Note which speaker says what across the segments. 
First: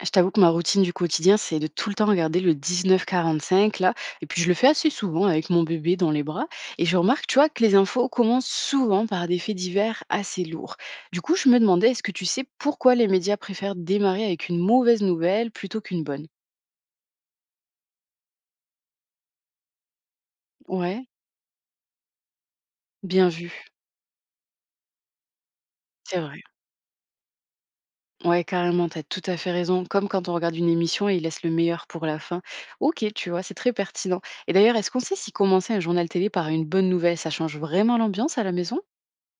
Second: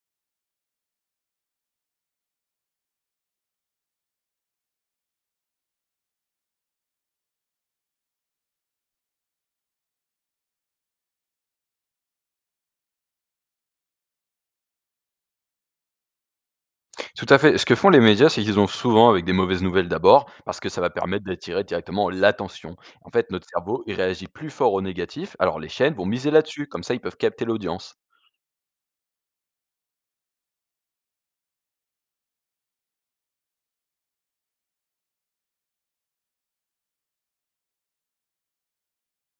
Speaker 1: Je t'avoue que ma routine du quotidien, c'est de tout le temps regarder le 19:45 là, et puis je le fais assez souvent avec mon bébé dans les bras et je remarque, tu vois, que les infos commencent souvent par des faits divers assez lourds. Du coup, je me demandais, est-ce que tu sais pourquoi les médias préfèrent démarrer avec une mauvaise nouvelle plutôt qu'une bonne?
Speaker 2: Tout à fait. Ce que font les médias, c'est qu'ils ont souvent avec des mauvaises nouvelles d'abord, parce que ça va
Speaker 1: Ouais,
Speaker 2: permettre d'attirer directement l'attention. En
Speaker 1: bien
Speaker 2: fait, notre
Speaker 1: vu,
Speaker 2: cerveau, il réagit plus fort au négatif, alors les chaînes vont
Speaker 1: c'est
Speaker 2: miser
Speaker 1: vrai.
Speaker 2: là-dessus, comme ça ils peuvent capter l'audience.
Speaker 1: Ouais, carrément, t'as tout à fait raison. Comme quand on regarde une émission et ils laissent le meilleur pour la fin. Ok, tu vois, c'est très pertinent. Et d'ailleurs, est-ce qu'on sait si commencer un journal télé par une bonne nouvelle, ça change vraiment l'ambiance à la maison?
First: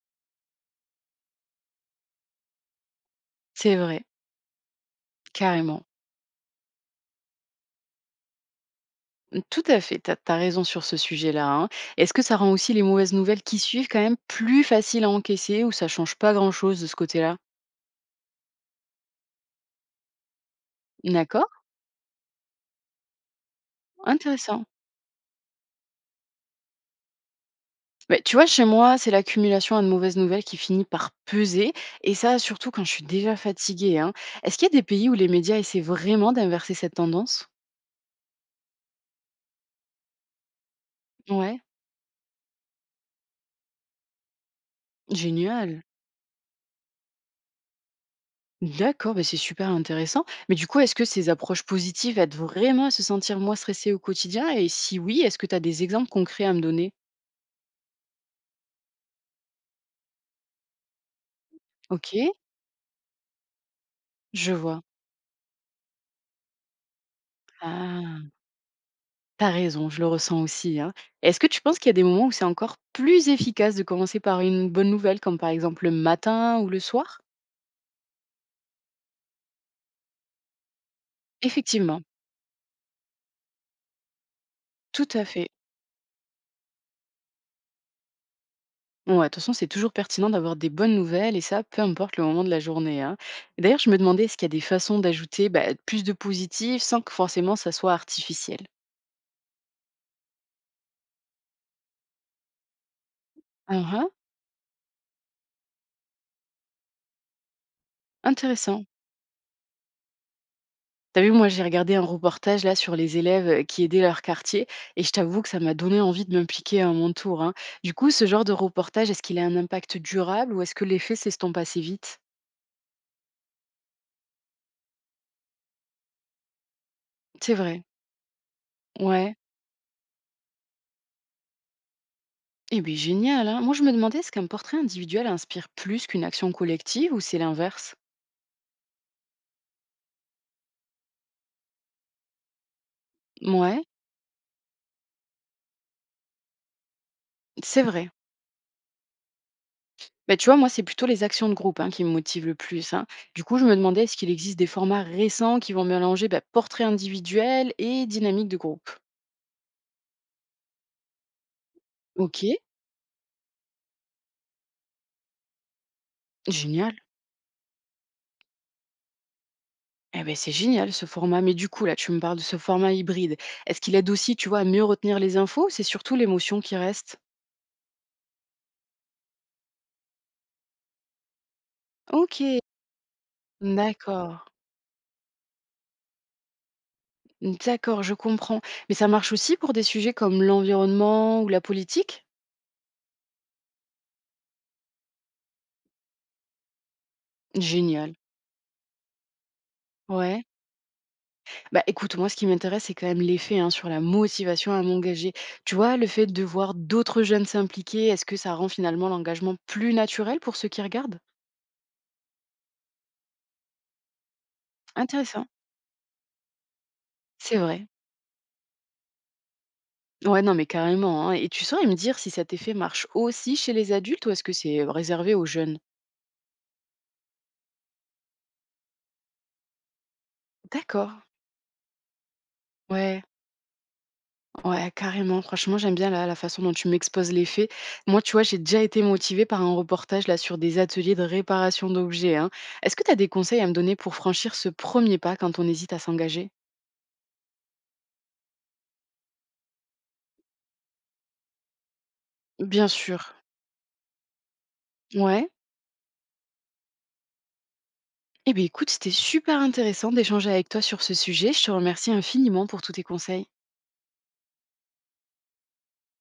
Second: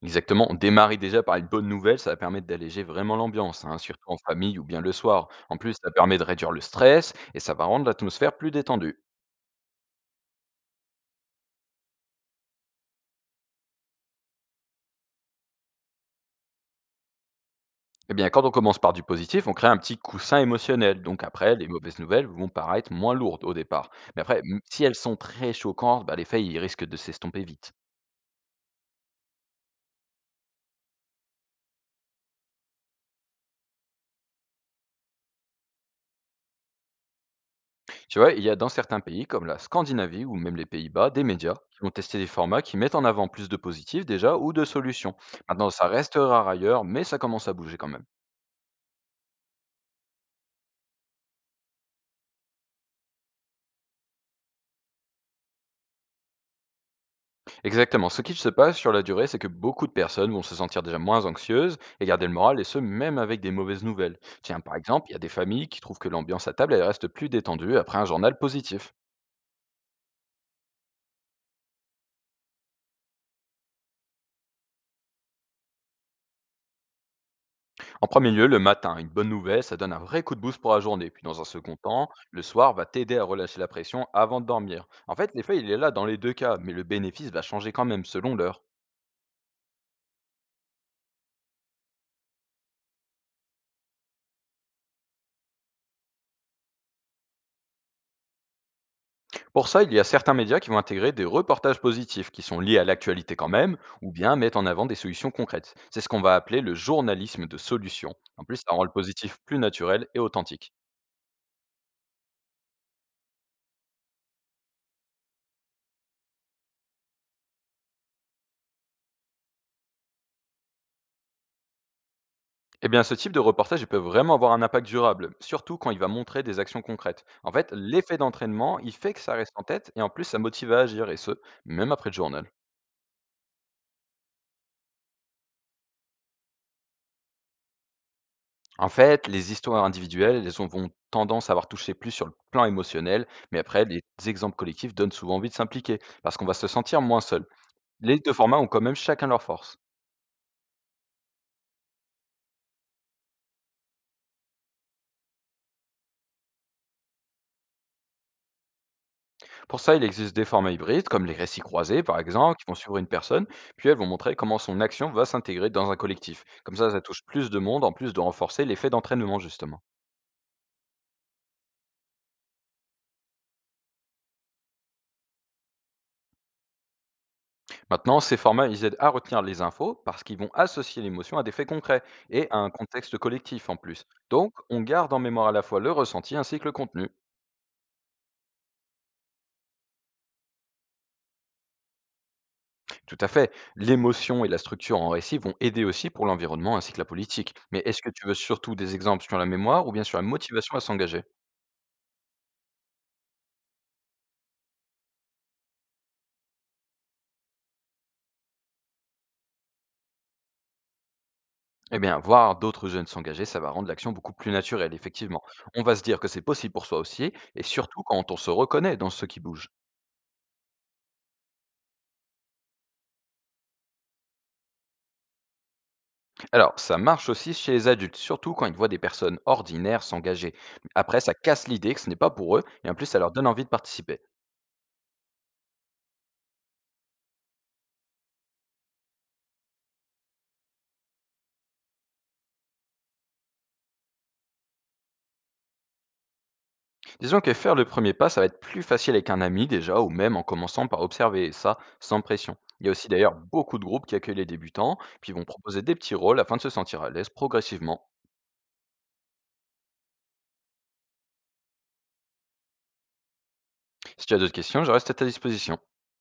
Speaker 2: Exactement, on démarre déjà par une bonne nouvelle, ça va permettre d'alléger vraiment l'ambiance, hein,
Speaker 1: C'est
Speaker 2: surtout
Speaker 1: vrai.
Speaker 2: en famille ou bien le soir. En plus,
Speaker 1: Carrément.
Speaker 2: ça permet de réduire le stress et ça va rendre l'atmosphère plus détendue.
Speaker 1: Mmh, tout à fait, tu as raison sur ce sujet-là, hein. Est-ce que ça rend aussi les mauvaises nouvelles qui suivent quand même plus faciles à encaisser, ou ça change pas grand-chose de ce côté-là?
Speaker 2: Eh bien, quand on commence par du positif, on crée un petit coussin émotionnel. Donc
Speaker 1: D'accord,
Speaker 2: après, les mauvaises nouvelles vont paraître moins lourdes au départ. Mais après,
Speaker 1: intéressant.
Speaker 2: si elles sont très choquantes, bah, les faits ils risquent de s'estomper vite.
Speaker 1: Bah, tu vois, chez moi, c'est l'accumulation de mauvaises nouvelles qui finit par peser, et ça, surtout quand je suis déjà fatiguée, hein. Est-ce qu'il y a des pays où les médias essaient vraiment d'inverser cette tendance?
Speaker 2: Tu vois, il y a dans certains pays, comme la Scandinavie ou même les Pays-Bas, des médias
Speaker 1: Ouais,
Speaker 2: qui vont tester des formats qui mettent en avant plus de positifs déjà ou de solutions. Maintenant,
Speaker 1: génial.
Speaker 2: ça reste rare ailleurs, mais ça commence à bouger quand même.
Speaker 1: D'accord, bah, c'est super intéressant. Mais du coup, est-ce que ces approches positives aident vraiment à se sentir moins stressé au quotidien? Et si oui, est-ce que tu as des exemples concrets à me donner?
Speaker 2: Exactement. Ce qui se passe sur la durée, c'est que beaucoup de personnes vont se sentir déjà moins anxieuses et
Speaker 1: Ok,
Speaker 2: garder le moral, et ce, même avec des mauvaises nouvelles.
Speaker 1: je
Speaker 2: Tiens, par
Speaker 1: vois.
Speaker 2: exemple, il y a des familles qui trouvent que l'ambiance à table, elle reste plus détendue après un
Speaker 1: Ah,
Speaker 2: journal positif.
Speaker 1: t'as raison, je le ressens aussi, hein. Est-ce que tu penses qu'il y a des moments où c'est encore plus efficace de commencer par une bonne nouvelle, comme par exemple le matin ou le soir?
Speaker 2: En premier lieu, le matin, une bonne nouvelle, ça donne un vrai coup de boost pour la journée. Puis dans un second
Speaker 1: Effectivement,
Speaker 2: temps, le soir va t'aider à relâcher la pression avant de dormir.
Speaker 1: tout
Speaker 2: En
Speaker 1: à
Speaker 2: fait,
Speaker 1: fait.
Speaker 2: l'effet, il est là dans les deux cas, mais le bénéfice va changer quand même selon l'heure.
Speaker 1: Ouais, de toute façon, c'est toujours pertinent d'avoir des bonnes nouvelles, et ça, peu importe le moment de la journée, hein. Et d'ailleurs, je me demandais, est-ce qu'il y a des façons d'ajouter, bah, plus de positif sans que forcément ça soit artificiel?
Speaker 2: Pour ça, il y a certains médias qui vont intégrer des reportages positifs qui sont liés à l'actualité quand même,
Speaker 1: Ah ah,
Speaker 2: ou bien mettre en avant des solutions concrètes. C'est ce qu'on va appeler le journalisme de solution. En plus, ça rend
Speaker 1: intéressant.
Speaker 2: le positif plus naturel et authentique.
Speaker 1: T'as vu, moi, j'ai regardé un reportage là sur les élèves qui aidaient leur quartier et je t'avoue que ça m'a donné envie de m'impliquer à mon tour, hein. Du coup, ce genre de reportage, est-ce qu'il a un impact durable ou est-ce que l'effet s'estompe assez vite?
Speaker 2: Eh bien, ce type de reportage, il peut vraiment avoir un impact durable, surtout quand il va montrer des actions concrètes. En
Speaker 1: C'est
Speaker 2: fait,
Speaker 1: vrai.
Speaker 2: l'effet d'entraînement, il fait que ça
Speaker 1: Ouais.
Speaker 2: reste en tête et en plus, ça motive à agir, et ce, même après le journal.
Speaker 1: Eh bien, génial, hein. Moi, je me demandais, est-ce qu'un portrait individuel inspire plus qu'une action collective, ou c'est l'inverse?
Speaker 2: En fait, les histoires individuelles, elles ont vont tendance à avoir touché plus sur le plan émotionnel, mais après,
Speaker 1: Ouais,
Speaker 2: les exemples collectifs donnent souvent envie de s'impliquer, parce qu'on va se sentir moins seul.
Speaker 1: c'est vrai.
Speaker 2: Les deux formats ont quand même chacun leur force.
Speaker 1: Bah, tu vois, moi, c'est plutôt les actions de groupe, hein, qui me motivent le plus, hein. Du coup, je me demandais, est-ce qu'il existe des formats récents qui vont mélanger, bah, portrait individuel et dynamique de groupe?
Speaker 2: Pour ça, il existe des formats hybrides, comme les récits croisés par
Speaker 1: Ok,
Speaker 2: exemple, qui vont suivre une personne, puis elles vont montrer comment son action va s'intégrer dans un collectif. Comme ça,
Speaker 1: génial.
Speaker 2: ça touche plus de monde, en plus de renforcer l'effet d'entraînement justement.
Speaker 1: Eh ben, c'est génial ce format. Mais du coup, là, tu me parles de ce format hybride. Est-ce qu'il aide aussi, tu vois, à mieux retenir les infos, ou c'est surtout l'émotion qui reste?
Speaker 2: Maintenant, ces formats, ils aident à retenir les infos, parce qu'ils vont associer l'émotion à des faits concrets,
Speaker 1: Ok,
Speaker 2: et à un contexte collectif en plus.
Speaker 1: d'accord.
Speaker 2: Donc, on garde en mémoire à la fois le ressenti ainsi que le contenu.
Speaker 1: D'accord, je comprends. Mais ça marche aussi pour des sujets comme l'environnement ou la politique?
Speaker 2: Tout à fait, l'émotion et la structure en récit vont aider aussi pour l'environnement ainsi que la politique. Mais est-ce que
Speaker 1: Génial.
Speaker 2: tu veux surtout des exemples sur la mémoire ou bien sur la
Speaker 1: Ouais.
Speaker 2: motivation à s'engager?
Speaker 1: Bah écoute, moi ce qui m'intéresse, c'est quand même l'effet, hein, sur la motivation à m'engager. Tu vois, le fait de voir d'autres jeunes s'impliquer, est-ce que ça rend finalement l'engagement plus naturel pour ceux qui regardent?
Speaker 2: Eh bien, voir d'autres jeunes s'engager, ça va rendre l'action beaucoup plus naturelle, effectivement.
Speaker 1: Intéressant,
Speaker 2: On va se dire que c'est possible pour soi aussi,
Speaker 1: c'est
Speaker 2: et
Speaker 1: vrai.
Speaker 2: surtout quand on se reconnaît dans ce qui bouge.
Speaker 1: Ouais, non, mais carrément, hein. Et tu saurais me dire si cet effet marche aussi chez les adultes, ou est-ce que c'est réservé aux jeunes?
Speaker 2: Alors, ça marche aussi chez les adultes, surtout quand ils voient des personnes ordinaires s'engager.
Speaker 1: D'accord,
Speaker 2: Après, ça casse l'idée que ce n'est pas pour eux, et en plus, ça
Speaker 1: ouais.
Speaker 2: leur donne envie de participer.
Speaker 1: Ouais, carrément. Franchement, j'aime bien la façon dont tu m'exposes les faits. Moi, tu vois, j'ai déjà été motivée par un reportage là sur des ateliers de réparation d'objets, hein. Est-ce que tu as des conseils à me donner pour franchir ce premier pas quand on hésite à s'engager?
Speaker 2: Disons que faire le premier pas, ça va être plus facile avec un ami déjà, ou même en commençant par observer, et ça, sans pression. Il y
Speaker 1: Bien
Speaker 2: a aussi
Speaker 1: sûr.
Speaker 2: d'ailleurs beaucoup de groupes qui accueillent les débutants, puis vont
Speaker 1: Ouais.
Speaker 2: proposer des petits rôles afin de se sentir à l'aise progressivement.
Speaker 1: Eh bien, écoute, c'était super intéressant d'échanger avec toi sur ce sujet. Je te remercie infiniment pour tous tes conseils.
Speaker 2: Si tu as d'autres questions, je reste à ta disposition.